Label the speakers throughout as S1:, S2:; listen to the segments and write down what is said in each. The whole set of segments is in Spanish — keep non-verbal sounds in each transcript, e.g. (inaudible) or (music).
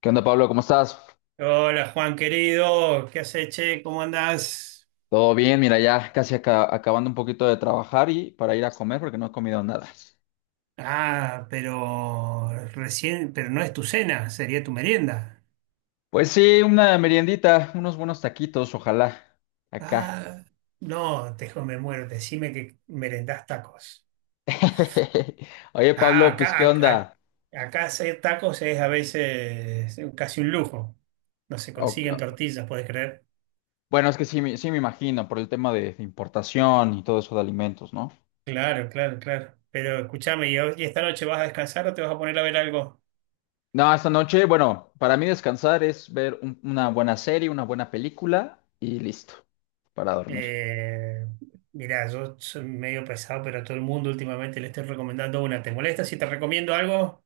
S1: ¿Qué onda, Pablo? ¿Cómo estás?
S2: Hola Juan querido, ¿qué haces, che? ¿Cómo andás?
S1: Todo bien, mira, ya casi acabando un poquito de trabajar y para ir a comer porque no he comido nada.
S2: Ah, pero recién, pero no es tu cena, sería tu merienda.
S1: Pues sí, una meriendita, unos buenos taquitos, ojalá, acá.
S2: Ah, no, me muero, decime que merendás tacos.
S1: (laughs) Oye,
S2: Ah,
S1: Pablo, pues
S2: acá,
S1: ¿qué
S2: acá,
S1: onda?
S2: acá hacer tacos es a veces casi un lujo. No se consiguen
S1: O-
S2: tortillas, ¿podés creer?
S1: Bueno, es que sí, sí me imagino por el tema de importación y todo eso de alimentos, ¿no?
S2: Claro, claro, claro. Pero escúchame, y esta noche vas a descansar o te vas a poner a ver algo?
S1: No, esta noche, bueno, para mí descansar es ver una buena serie, una buena película y listo, para dormir.
S2: Eh, mirá, yo soy medio pesado, pero a todo el mundo últimamente le estoy recomendando una. ¿Te molesta si te recomiendo algo?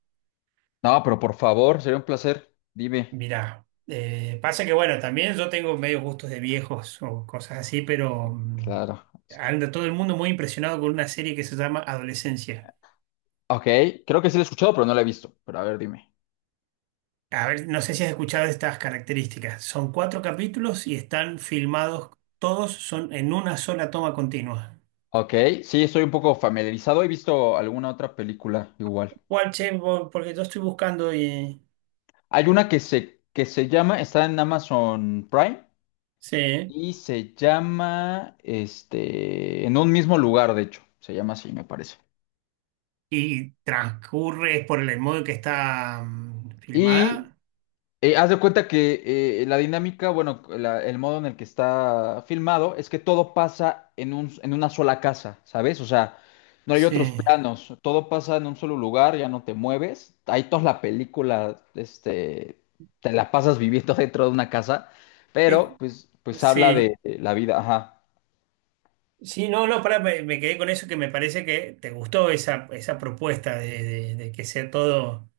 S1: No, pero por favor, sería un placer. Dime.
S2: Mirá, pasa que bueno, también yo tengo medio gustos de viejos o cosas así, pero
S1: Claro.
S2: anda todo el mundo muy impresionado con una serie que se llama Adolescencia.
S1: Ok, creo que sí lo he escuchado, pero no la he visto. Pero a ver, dime.
S2: A ver, no sé si has escuchado estas características. Son 4 capítulos y están filmados, todos son en una sola toma continua.
S1: Ok, sí, estoy un poco familiarizado. He visto alguna otra película igual.
S2: ¿Cuál, che? Porque yo estoy buscando y...
S1: Hay una que se llama, está en Amazon Prime
S2: Sí.
S1: y se llama, este, en un mismo lugar, de hecho. Se llama así, me parece.
S2: Y transcurre por el modo en que está
S1: Y
S2: filmada.
S1: Haz de cuenta que la dinámica, bueno, el modo en el que está filmado es que todo pasa en una sola casa, ¿sabes? O sea, no hay
S2: Sí.
S1: otros planos, todo pasa en un solo lugar, ya no te mueves. Ahí toda la película, este, te la pasas viviendo (laughs) dentro de una casa,
S2: Eh,
S1: pero pues habla
S2: Sí.
S1: de la vida, ajá.
S2: Sí, no, no, pará, me quedé con eso que me parece que te gustó esa propuesta de que sea todo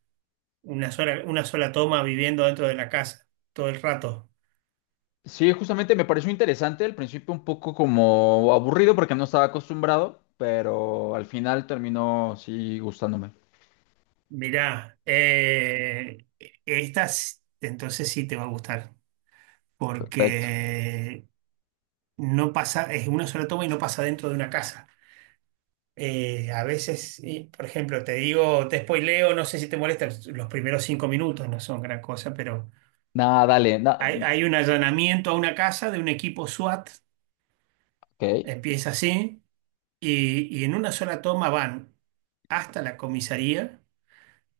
S2: una sola toma viviendo dentro de la casa todo el rato.
S1: Sí, justamente me pareció interesante, al principio un poco como aburrido porque no estaba acostumbrado, pero al final terminó sí gustándome.
S2: Mirá, entonces sí te va a gustar
S1: Perfecto.
S2: porque no pasa, es una sola toma y no pasa dentro de una casa. A veces, y, por ejemplo, te digo, te spoileo, no sé si te molesta, los primeros 5 minutos no son gran cosa, pero
S1: Nada, dale,
S2: hay un allanamiento a una casa de un equipo SWAT.
S1: ok.
S2: Empieza así, y en una sola toma van hasta la comisaría,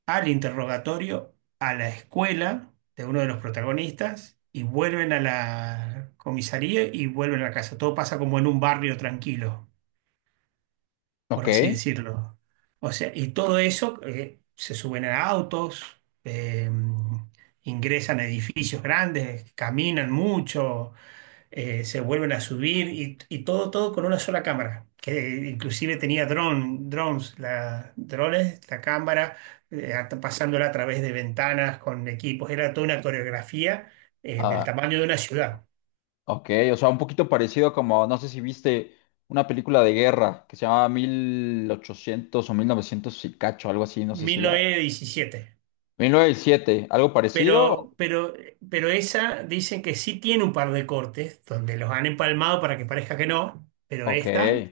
S2: al interrogatorio, a la escuela de uno de los protagonistas, y vuelven a la comisaría y vuelven a la casa. Todo pasa como en un barrio tranquilo, por
S1: Ok.
S2: así decirlo. O sea, y todo eso se suben a autos, eh, ingresan a edificios grandes, caminan mucho, se vuelven a subir y todo con una sola cámara, que inclusive tenía dron, drones, la cámara, pasándola a través de ventanas con equipos. Era toda una coreografía del
S1: Ah,
S2: tamaño de una ciudad.
S1: ok, o sea, un poquito parecido como, no sé si viste una película de guerra que se llama 800 o 1900 y cacho, algo así, no sé si
S2: mil
S1: la...
S2: novecientos diecisiete
S1: 1907, algo parecido,
S2: Pero, pero esa dicen que sí tiene un par de cortes donde los han empalmado para que parezca que no, pero
S1: ok,
S2: esta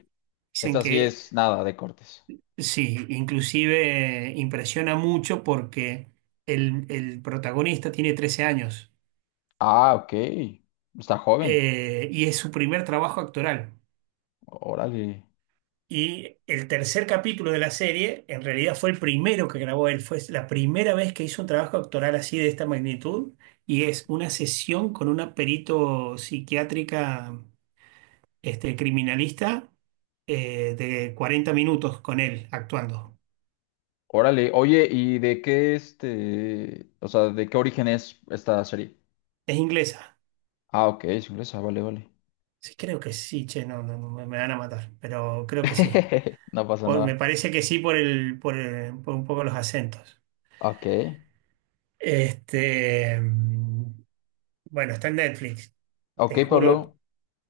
S2: dicen
S1: esta sí
S2: que
S1: es nada de cortes.
S2: sí, inclusive impresiona mucho porque el protagonista tiene 13 años,
S1: Ah, ok, está joven,
S2: y es su primer trabajo actoral.
S1: órale.
S2: Y el tercer capítulo de la serie en realidad fue el primero que grabó él, fue la primera vez que hizo un trabajo actoral así de esta magnitud, y es una sesión con una perito psiquiátrica, este criminalista, de 40 minutos con él actuando.
S1: Órale, oye, ¿y de qué este, o sea, de qué origen es esta serie?
S2: Es inglesa.
S1: Ah, ok, es inglesa, vale, vale,
S2: Sí, creo que sí, che, no, no, no, me van a matar, pero creo que sí.
S1: (laughs) no pasa
S2: Me
S1: nada,
S2: parece que sí por por un poco los acentos.
S1: ok.
S2: Este, bueno, está en Netflix.
S1: Ok,
S2: Te juro
S1: Pablo.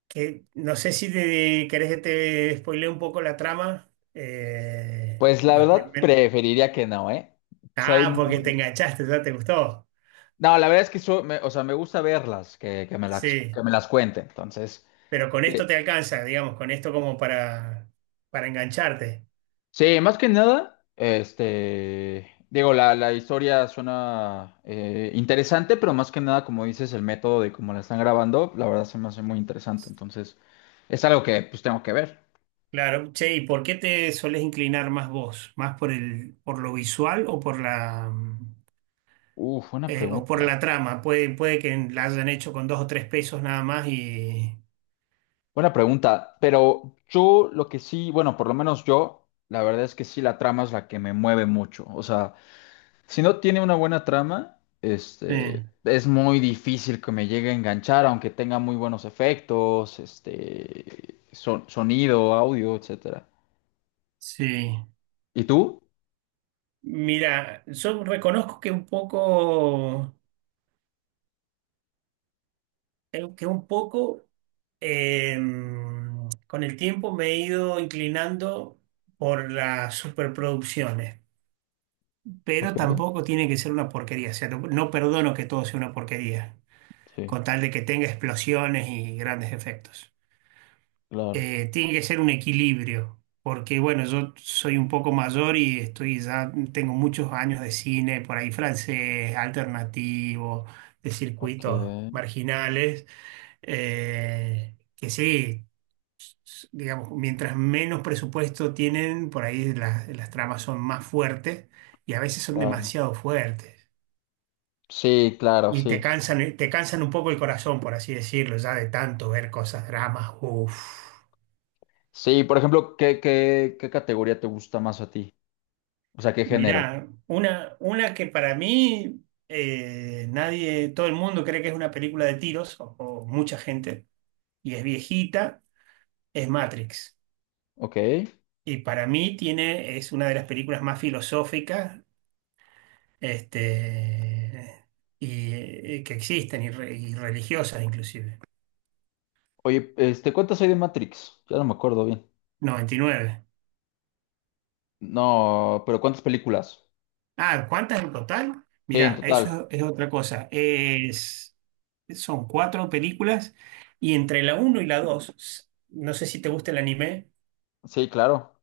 S2: que no sé si querés que te spoilee un poco la trama. eh,
S1: Pues la
S2: los
S1: verdad
S2: primer-
S1: preferiría que no, ¿eh? Soy
S2: Ah, porque te
S1: muy...
S2: enganchaste, ya te gustó.
S1: No, la verdad es que o sea, me gusta verlas, que me las, que
S2: Sí,
S1: me las cuente. Entonces,
S2: pero con
S1: eh,
S2: esto te alcanza, digamos, con esto como para engancharte.
S1: sí, más que nada, este, digo, la historia suena interesante, pero más que nada, como dices, el método de cómo la están grabando, la verdad se me hace muy interesante. Entonces, es algo que pues tengo que ver.
S2: Claro, che, ¿y por qué te solés inclinar más vos? ¿Más por lo visual o
S1: Uf, buena
S2: o por
S1: pregunta.
S2: la trama? Puede que la hayan hecho con 2 o 3 pesos nada más y...
S1: Buena pregunta, pero yo lo que sí, bueno, por lo menos yo, la verdad es que sí, la trama es la que me mueve mucho. O sea, si no tiene una buena trama, este,
S2: eh,
S1: es muy difícil que me llegue a enganchar, aunque tenga muy buenos efectos, este, sonido, audio, etcétera.
S2: sí.
S1: ¿Y tú?
S2: Mira, yo reconozco que un poco eh, con el tiempo me he ido inclinando por las superproducciones,
S1: Ok,
S2: pero tampoco tiene que ser una porquería. O sea, no perdono que todo sea una porquería,
S1: sí,
S2: con tal de que tenga explosiones y grandes efectos.
S1: claro.
S2: Tiene que ser un equilibrio, porque bueno, yo soy un poco mayor y estoy ya, tengo muchos años de cine, por ahí francés, alternativo, de
S1: Ok,
S2: circuitos marginales, que sí. Digamos, mientras menos presupuesto tienen, por ahí las tramas son más fuertes y a veces son
S1: claro.
S2: demasiado fuertes.
S1: Sí, claro,
S2: Y te
S1: sí.
S2: cansan, eh, te cansan un poco el corazón, por así decirlo, ya de tanto ver cosas, dramas. Uf.
S1: Sí, por ejemplo, ¿qué categoría te gusta más a ti? O sea, ¿qué género?
S2: Mirá, una que para mí nadie, todo el mundo cree que es una película de tiros, o mucha gente, y es viejita, es Matrix.
S1: Ok.
S2: Y para mí tiene, es una de las películas más filosóficas, este, y, que existen, y religiosas inclusive.
S1: Oye, este, ¿cuántas hay de Matrix? Ya no me acuerdo bien.
S2: 99.
S1: No, pero ¿cuántas películas?
S2: Ah, ¿cuántas en total?
S1: Sí, en
S2: Mirá,
S1: total.
S2: eso es otra cosa. Son 4 películas, y entre la uno y la 2, no sé si te gusta el anime,
S1: Sí, claro.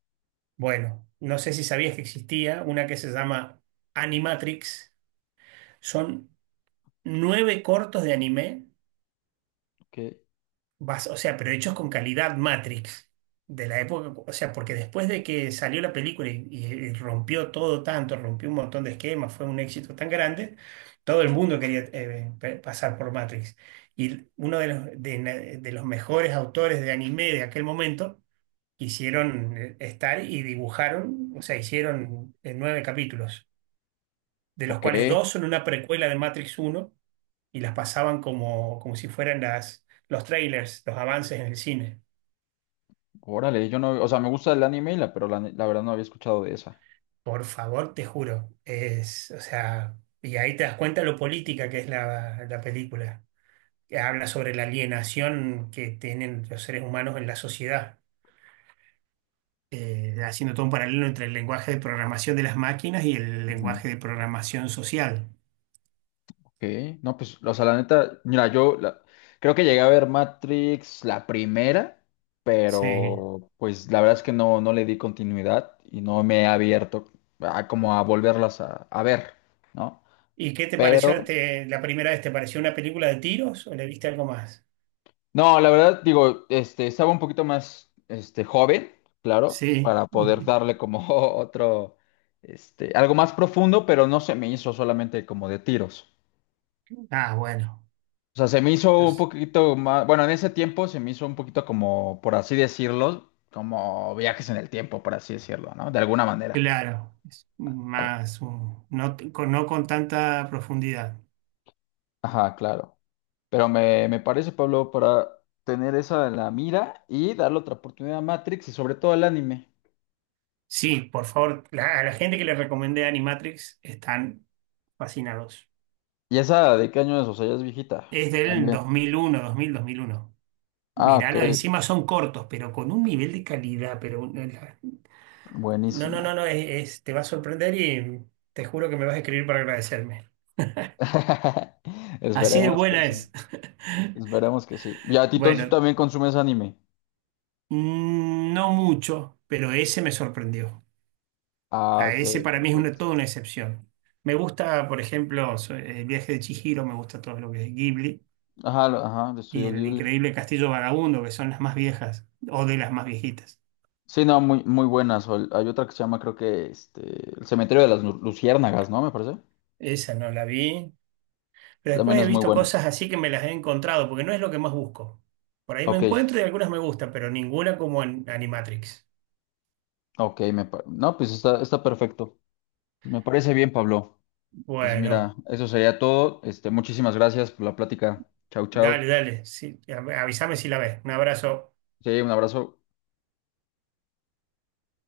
S2: bueno, no sé si sabías que existía una que se llama Animatrix. Son 9 cortos de anime.
S1: Ok.
S2: Vas, o sea, pero hechos con calidad Matrix de la época, o sea, porque después de que salió la película y rompió todo tanto, rompió un montón de esquemas, fue un éxito tan grande, todo el mundo quería pasar por Matrix. Y uno de los mejores autores de anime de aquel momento quisieron estar y dibujaron, o sea, hicieron 9 capítulos, de los
S1: Ok.
S2: cuales dos son una precuela de Matrix uno, y las pasaban como si fueran los trailers, los avances en el cine.
S1: Órale, yo no, o sea, me gusta el anime, y la, pero la, ne- la verdad no había escuchado de esa.
S2: Por favor, te juro. Es, o sea, y ahí te das cuenta lo política que es la película, que habla sobre la alienación que tienen los seres humanos en la sociedad, haciendo todo un paralelo entre el lenguaje de programación de las máquinas y el
S1: Ujú.
S2: lenguaje de programación social.
S1: Ok. No, pues, o sea, la neta, mira, creo que llegué a ver Matrix la primera,
S2: Sí.
S1: pero pues la verdad es que no le di continuidad y no me he abierto a como a volverlas a ver, ¿no?
S2: ¿Y qué te pareció
S1: Pero
S2: la primera vez? ¿Te pareció una película de tiros o le viste algo más?
S1: no, la verdad, digo, este, estaba un poquito más, este, joven, claro,
S2: Sí.
S1: para poder
S2: (laughs)
S1: darle como (laughs) otro, este, algo más profundo, pero no se me hizo solamente como de tiros.
S2: Ah, bueno.
S1: O sea, se me hizo un
S2: Entonces,
S1: poquito más, bueno, en ese tiempo se me hizo un poquito como, por así decirlo, como viajes en el tiempo, por así decirlo, ¿no? De alguna manera.
S2: claro, es
S1: Al-
S2: más no, no con tanta profundidad.
S1: Ajá, claro. Pero me parece, Pablo, para tener esa en la mira y darle otra oportunidad a Matrix y sobre todo al anime.
S2: Sí, por favor, a la gente que le recomendé Animatrix están fascinados.
S1: ¿Y esa de qué año es? O sea, ya es viejita.
S2: Es del
S1: También.
S2: dos mil uno.
S1: Ah, ok.
S2: Mirá, encima son cortos, pero con un nivel de calidad. Pero no, no,
S1: Buenísimo.
S2: no, no, te va a sorprender y te juro que me vas a escribir para agradecerme.
S1: (laughs)
S2: Así de
S1: Esperemos que
S2: buena
S1: sí.
S2: es. (laughs)
S1: Esperemos que sí. ¿Y a ti entonces tú
S2: Bueno,
S1: también consumes anime?
S2: no mucho, pero ese me sorprendió.
S1: Ah,
S2: A
S1: ok,
S2: ese para mí es una,
S1: perfecto.
S2: toda una excepción. Me gusta, por ejemplo, El viaje de Chihiro, me gusta todo lo que es Ghibli.
S1: Ajá, ajá, de
S2: Y
S1: Estudio
S2: el
S1: Ghibli.
S2: increíble Castillo Vagabundo, que son las más viejas o de las más viejitas.
S1: Sí, no, muy, muy buenas. O hay otra que se llama, creo que, este, El Cementerio de las Luciérnagas, ¿no? Me parece.
S2: Esa no la vi. Pero
S1: También
S2: después he
S1: es muy
S2: visto
S1: buena.
S2: cosas así que me las he encontrado, porque no es lo que más busco. Por ahí me
S1: Ok,
S2: encuentro y algunas me gustan, pero ninguna como en Animatrix.
S1: ok, no, pues está, perfecto. Pues me parece bien, Pablo. Pues mira,
S2: Bueno,
S1: eso sería todo. Este, muchísimas gracias por la plática. Chau,
S2: dale,
S1: chau.
S2: dale. Sí, avísame si la ves. Un abrazo.
S1: Sí, un abrazo.